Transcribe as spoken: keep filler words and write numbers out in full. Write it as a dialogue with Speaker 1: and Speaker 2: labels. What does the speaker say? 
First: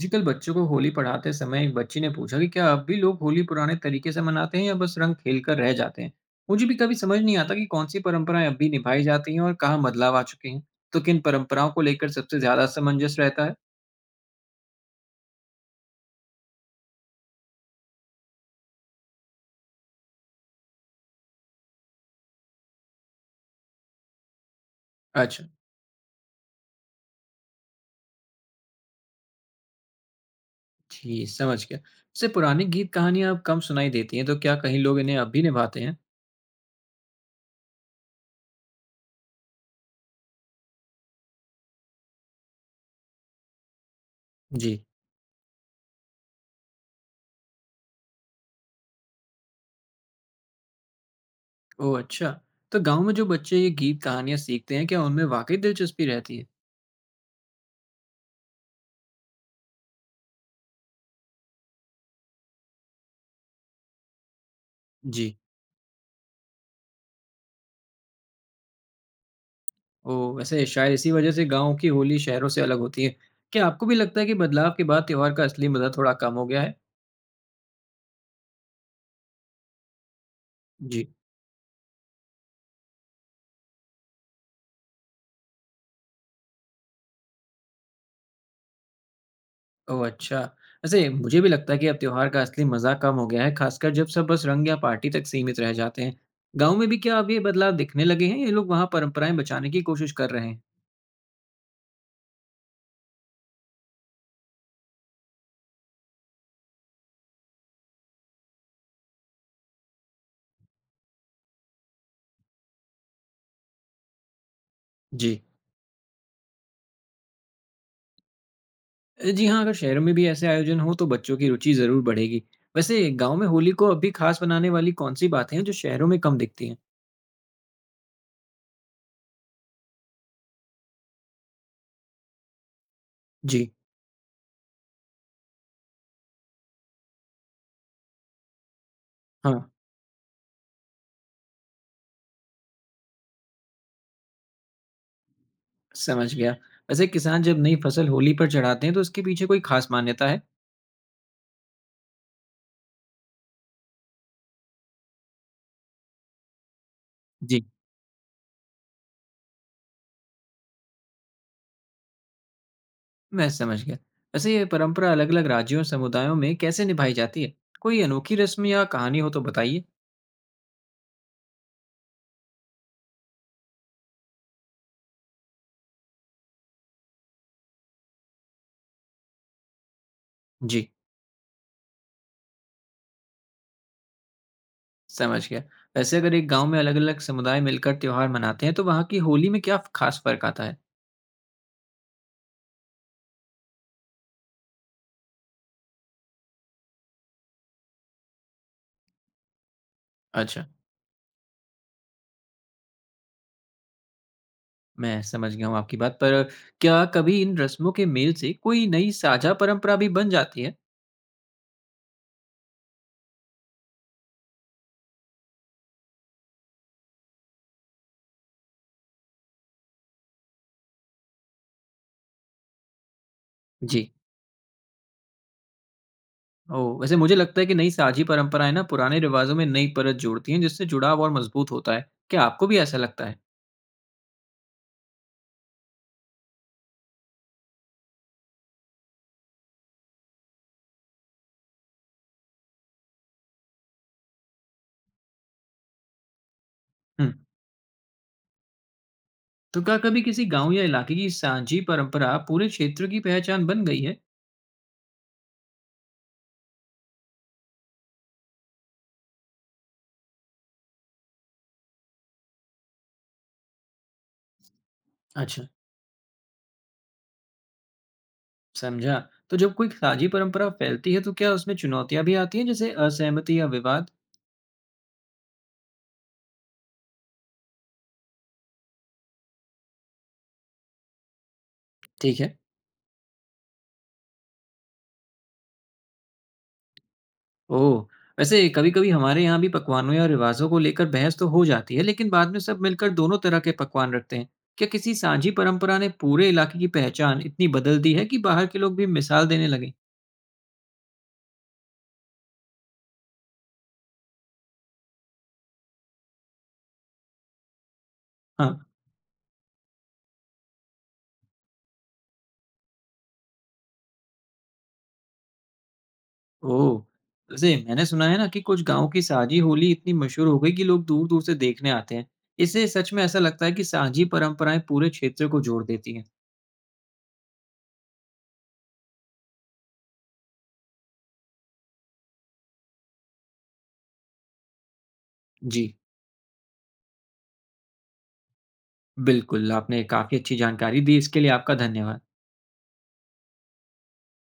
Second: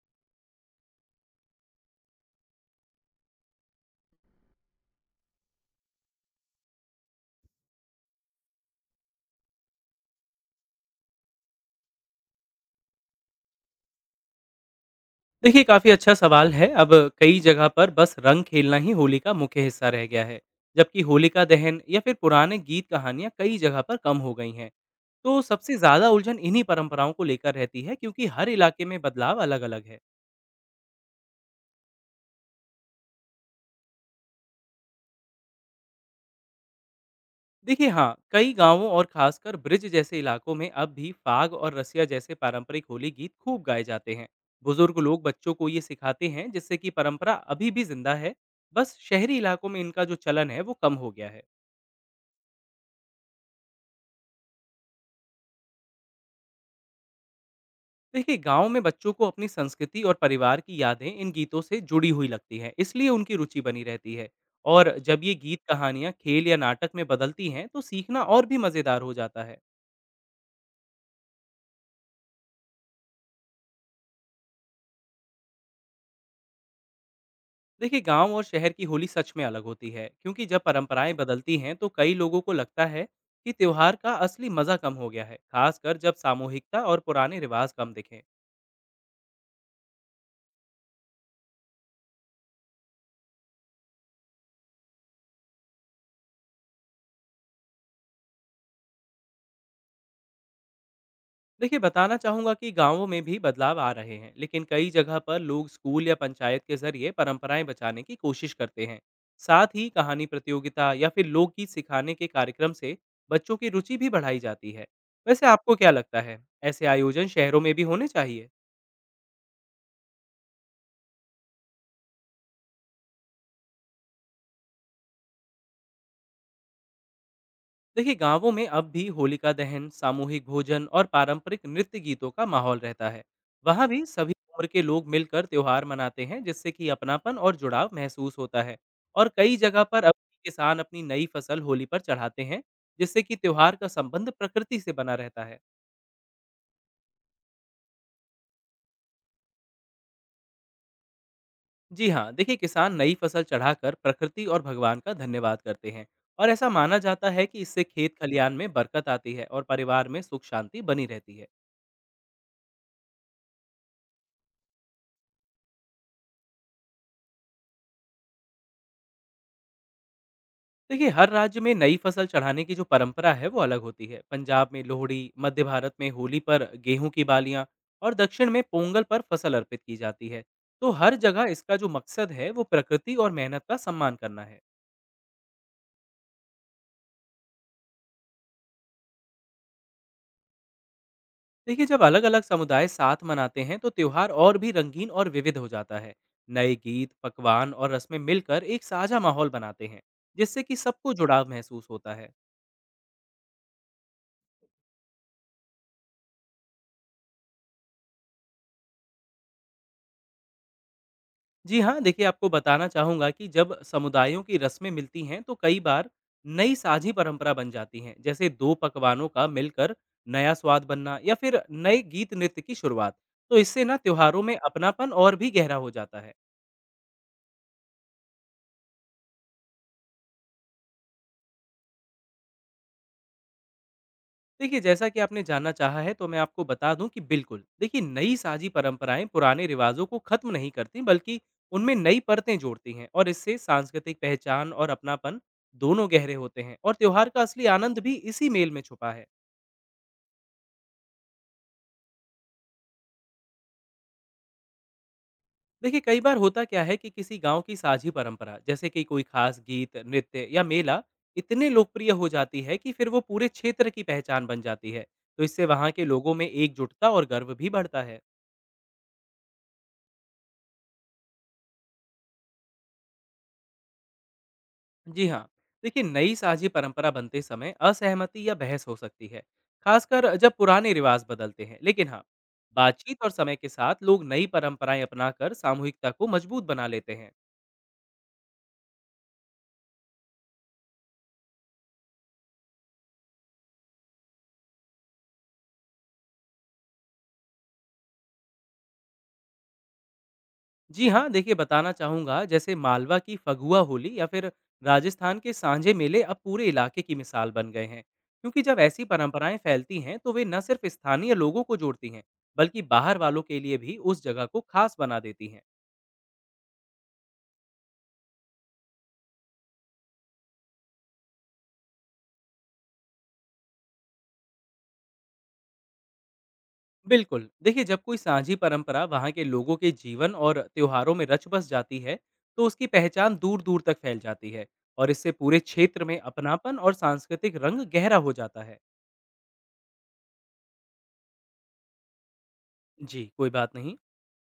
Speaker 1: जी, कल बच्चों को होली पढ़ाते समय एक बच्ची ने पूछा कि क्या अब भी लोग होली पुराने तरीके से मनाते हैं या बस रंग खेल कर रह जाते हैं। मुझे भी कभी समझ नहीं आता कि कौन सी परंपराएं अब भी निभाई जाती हैं और कहाँ बदलाव आ चुके हैं। तो किन परंपराओं को लेकर सबसे ज्यादा असमंजस रहता है?
Speaker 2: देखिए काफी अच्छा सवाल है। अब कई जगह पर बस रंग खेलना ही होली का मुख्य हिस्सा रह गया है, जबकि होलिका दहन या फिर पुराने गीत कहानियां कई जगह पर कम हो गई हैं। तो
Speaker 1: अच्छा।
Speaker 2: सबसे ज्यादा उलझन इन्हीं परंपराओं को लेकर रहती है क्योंकि हर इलाके में बदलाव अलग-अलग है।
Speaker 1: जी, समझ गया। इससे पुरानी गीत कहानियां अब कम सुनाई देती हैं, तो क्या कहीं लोग इन्हें अब भी निभाते हैं?
Speaker 2: देखिए हाँ, कई गांवों और खासकर ब्रिज जैसे इलाकों में अब भी फाग और रसिया जैसे पारंपरिक होली गीत खूब गाए जाते हैं।
Speaker 1: जी।
Speaker 2: बुजुर्ग लोग बच्चों को ये सिखाते हैं जिससे कि परंपरा अभी भी जिंदा है। बस शहरी इलाकों में इनका जो चलन है वो कम हो गया है।
Speaker 1: ओह, अच्छा। तो गाँव में जो बच्चे ये गीत कहानियां सीखते हैं, क्या उनमें वाकई दिलचस्पी रहती है?
Speaker 2: देखिए गांव में बच्चों को अपनी संस्कृति और परिवार की यादें इन गीतों से जुड़ी हुई लगती हैं इसलिए उनकी रुचि बनी रहती है। और जब ये
Speaker 1: जी।
Speaker 2: गीत कहानियां खेल या नाटक में बदलती हैं तो सीखना और भी मज़ेदार हो जाता है।
Speaker 1: ओह! वैसे शायद इसी वजह से गाँव की होली शहरों से अलग होती है। क्या आपको भी लगता है कि बदलाव के बाद त्योहार का असली मज़ा थोड़ा कम हो गया है?
Speaker 2: देखिए गांव और शहर की होली सच में अलग होती है क्योंकि जब
Speaker 1: जी।
Speaker 2: परंपराएं बदलती हैं तो कई लोगों को लगता है कि त्योहार का असली मज़ा कम हो गया है, खासकर जब सामूहिकता और पुराने रिवाज कम दिखें।
Speaker 1: ओह! अच्छा। वैसे मुझे भी लगता है कि अब त्योहार का असली मज़ा कम हो गया है, खासकर जब सब बस रंग या पार्टी तक सीमित रह जाते हैं। गाँव में भी क्या अब ये बदलाव दिखने लगे हैं या लोग वहाँ परंपराएँ बचाने की कोशिश कर रहे हैं?
Speaker 2: देखिए बताना चाहूँगा कि गांवों में भी बदलाव आ रहे हैं, लेकिन कई जगह पर लोग स्कूल या पंचायत के जरिए परंपराएं बचाने की कोशिश करते हैं। साथ ही कहानी प्रतियोगिता या फिर लोकगीत सिखाने के कार्यक्रम से बच्चों की रुचि भी बढ़ाई जाती है।
Speaker 1: जी।
Speaker 2: वैसे आपको क्या लगता है, ऐसे आयोजन शहरों में भी होने चाहिए?
Speaker 1: अ, जी हाँ, अगर शहरों में भी ऐसे आयोजन हों तो बच्चों की रुचि ज़रूर बढ़ेगी। वैसे गाँव में होली को अब भी खास बनाने वाली कौन-सी बातें हैं जो शहरों में कम दिखती हैं?
Speaker 2: देखिए गांवों में अब भी होलिका दहन, सामूहिक भोजन और पारंपरिक नृत्य गीतों का माहौल रहता है।
Speaker 1: जी।
Speaker 2: वहां भी सभी उम्र के लोग मिलकर त्योहार मनाते हैं जिससे कि अपनापन और जुड़ाव महसूस होता है। और
Speaker 1: हाँ।
Speaker 2: कई जगह पर अब किसान अपनी नई फसल होली पर चढ़ाते हैं, जिससे कि त्योहार का संबंध प्रकृति से बना रहता है।
Speaker 1: समझ गया। वैसे किसान जब नई फसल होली पर चढ़ाते हैं तो इसके पीछे कोई खास मान्यता है?
Speaker 2: जी हाँ, देखिए किसान नई फसल चढ़ाकर प्रकृति और भगवान का धन्यवाद करते हैं। और ऐसा माना जाता है कि
Speaker 1: जी।
Speaker 2: इससे खेत खलियान में बरकत आती है और परिवार में सुख शांति बनी रहती है।
Speaker 1: मैं समझ गया। वैसे ये परंपरा अलग-अलग राज्यों और समुदायों में कैसे निभाई जाती है? कोई अनोखी रस्म या कहानी हो तो बताइए।
Speaker 2: देखिए हर राज्य में नई फसल चढ़ाने की जो परंपरा है वो अलग होती है। पंजाब में लोहड़ी, मध्य भारत में होली पर गेहूं की बालियां और दक्षिण में पोंगल पर फसल अर्पित की जाती है।
Speaker 1: जी,
Speaker 2: तो हर जगह इसका जो मकसद है वो प्रकृति और मेहनत का सम्मान करना है।
Speaker 1: समझ गया। वैसे अगर एक गांव में अलग-अलग समुदाय मिलकर त्योहार मनाते हैं तो वहाँ की होली में क्या खास फर्क आता है?
Speaker 2: देखिए जब अलग अलग समुदाय साथ मनाते हैं तो त्योहार और भी रंगीन और विविध हो जाता है। नए गीत, पकवान और रस्में मिलकर एक साझा माहौल बनाते हैं जिससे
Speaker 1: अच्छा।
Speaker 2: कि सबको जुड़ाव महसूस होता है।
Speaker 1: मैं समझ गया हूँ आपकी बात। पर क्या कभी इन रस्मों के मेल से कोई नई साझा परंपरा भी बन जाती है?
Speaker 2: जी हाँ, देखिए आपको बताना चाहूँगा कि जब समुदायों की रस्में मिलती हैं तो कई बार नई साझी परंपरा बन जाती हैं, जैसे दो पकवानों का मिलकर नया स्वाद बनना या फिर नए गीत नृत्य की शुरुआत। तो इससे ना
Speaker 1: जी।
Speaker 2: त्योहारों में अपनापन और भी गहरा हो जाता है।
Speaker 1: ओह! वैसे मुझे लगता है कि नई साझी परंपराएँ ना पुराने रिवाजों में नई परत जोड़ती हैं, जिससे जुड़ाव और मजबूत होता है। क्या आपको भी ऐसा लगता है?
Speaker 2: देखिए जैसा कि आपने जानना चाहा है तो मैं आपको बता दूँ कि बिल्कुल, देखिए नई साझी परंपराएँ पुराने रिवाजों को खत्म नहीं करतीं, बल्कि उनमें नई परतें जोड़ती हैं। और इससे सांस्कृतिक पहचान और अपनापन दोनों गहरे होते हैं और त्योहार
Speaker 1: हुँ।
Speaker 2: का असली आनंद भी इसी मेल में छुपा है।
Speaker 1: तो क्या कभी किसी गाँव या इलाके की साझी परंपरा पूरे क्षेत्र की पहचान बन गई है?
Speaker 2: देखिए कई बार होता क्या है कि किसी गांव की साझी परंपरा जैसे कि कोई खास गीत नृत्य या मेला इतने लोकप्रिय हो जाती है कि फिर वो पूरे क्षेत्र की पहचान बन जाती है। तो इससे
Speaker 1: अच्छा,
Speaker 2: वहां के लोगों में एकजुटता और गर्व भी बढ़ता है।
Speaker 1: समझा। तो जब कोई साझी परंपरा फैलती है, तो क्या उसमें चुनौतियाँ भी आती हैं, जैसे असहमति या विवाद?
Speaker 2: जी हाँ, देखिए नई साझी परंपरा बनते समय असहमति या बहस हो सकती है, खासकर जब पुराने रिवाज बदलते हैं। लेकिन हाँ,
Speaker 1: ठीक है।
Speaker 2: बातचीत और समय के साथ लोग नई परंपराएं अपनाकर सामूहिकता को मजबूत बना लेते हैं।
Speaker 1: ओह! वैसे कभी-कभी हमारे यहाँ भी पकवानों या रिवाज़ों को लेकर बहस तो हो जाती है, लेकिन बाद में सब मिलकर दोनों तरह के पकवान रखते हैं। क्या किसी साझी परंपरा ने पूरे इलाके की पहचान इतनी बदल दी है कि बाहर के लोग भी मिसाल देने लगे?
Speaker 2: जी हाँ, देखिए बताना चाहूँगा, जैसे मालवा की फगुआ होली या फिर राजस्थान के सांझे मेले अब पूरे इलाके की मिसाल बन गए हैं। क्योंकि
Speaker 1: हाँ।
Speaker 2: जब ऐसी परंपराएं फैलती हैं तो वे न सिर्फ स्थानीय लोगों को जोड़ती हैं, बल्कि बाहर वालों के लिए भी उस जगह को खास बना देती हैं।
Speaker 1: ओह! वैसे मैंने सुना है ना कि कुछ गाँव की साझी होली इतनी मशहूर हो गई कि लोग दूर-दूर से देखने आते हैं। इससे सच में ऐसा लगता है कि साझी परंपराएँ पूरे क्षेत्र को जोड़ देती हैं।
Speaker 2: बिल्कुल, देखिए जब कोई साझी परंपरा वहाँ के लोगों के जीवन और त्योहारों में रच बस जाती है, तो उसकी पहचान दूर-दूर तक फैल जाती है और इससे पूरे
Speaker 1: जी,
Speaker 2: क्षेत्र में अपनापन और सांस्कृतिक रंग गहरा हो जाता है।
Speaker 1: बिल्कुल, आपने काफ़ी अच्छी जानकारी दी, इसके लिए आपका धन्यवाद।
Speaker 2: जी, कोई बात नहीं।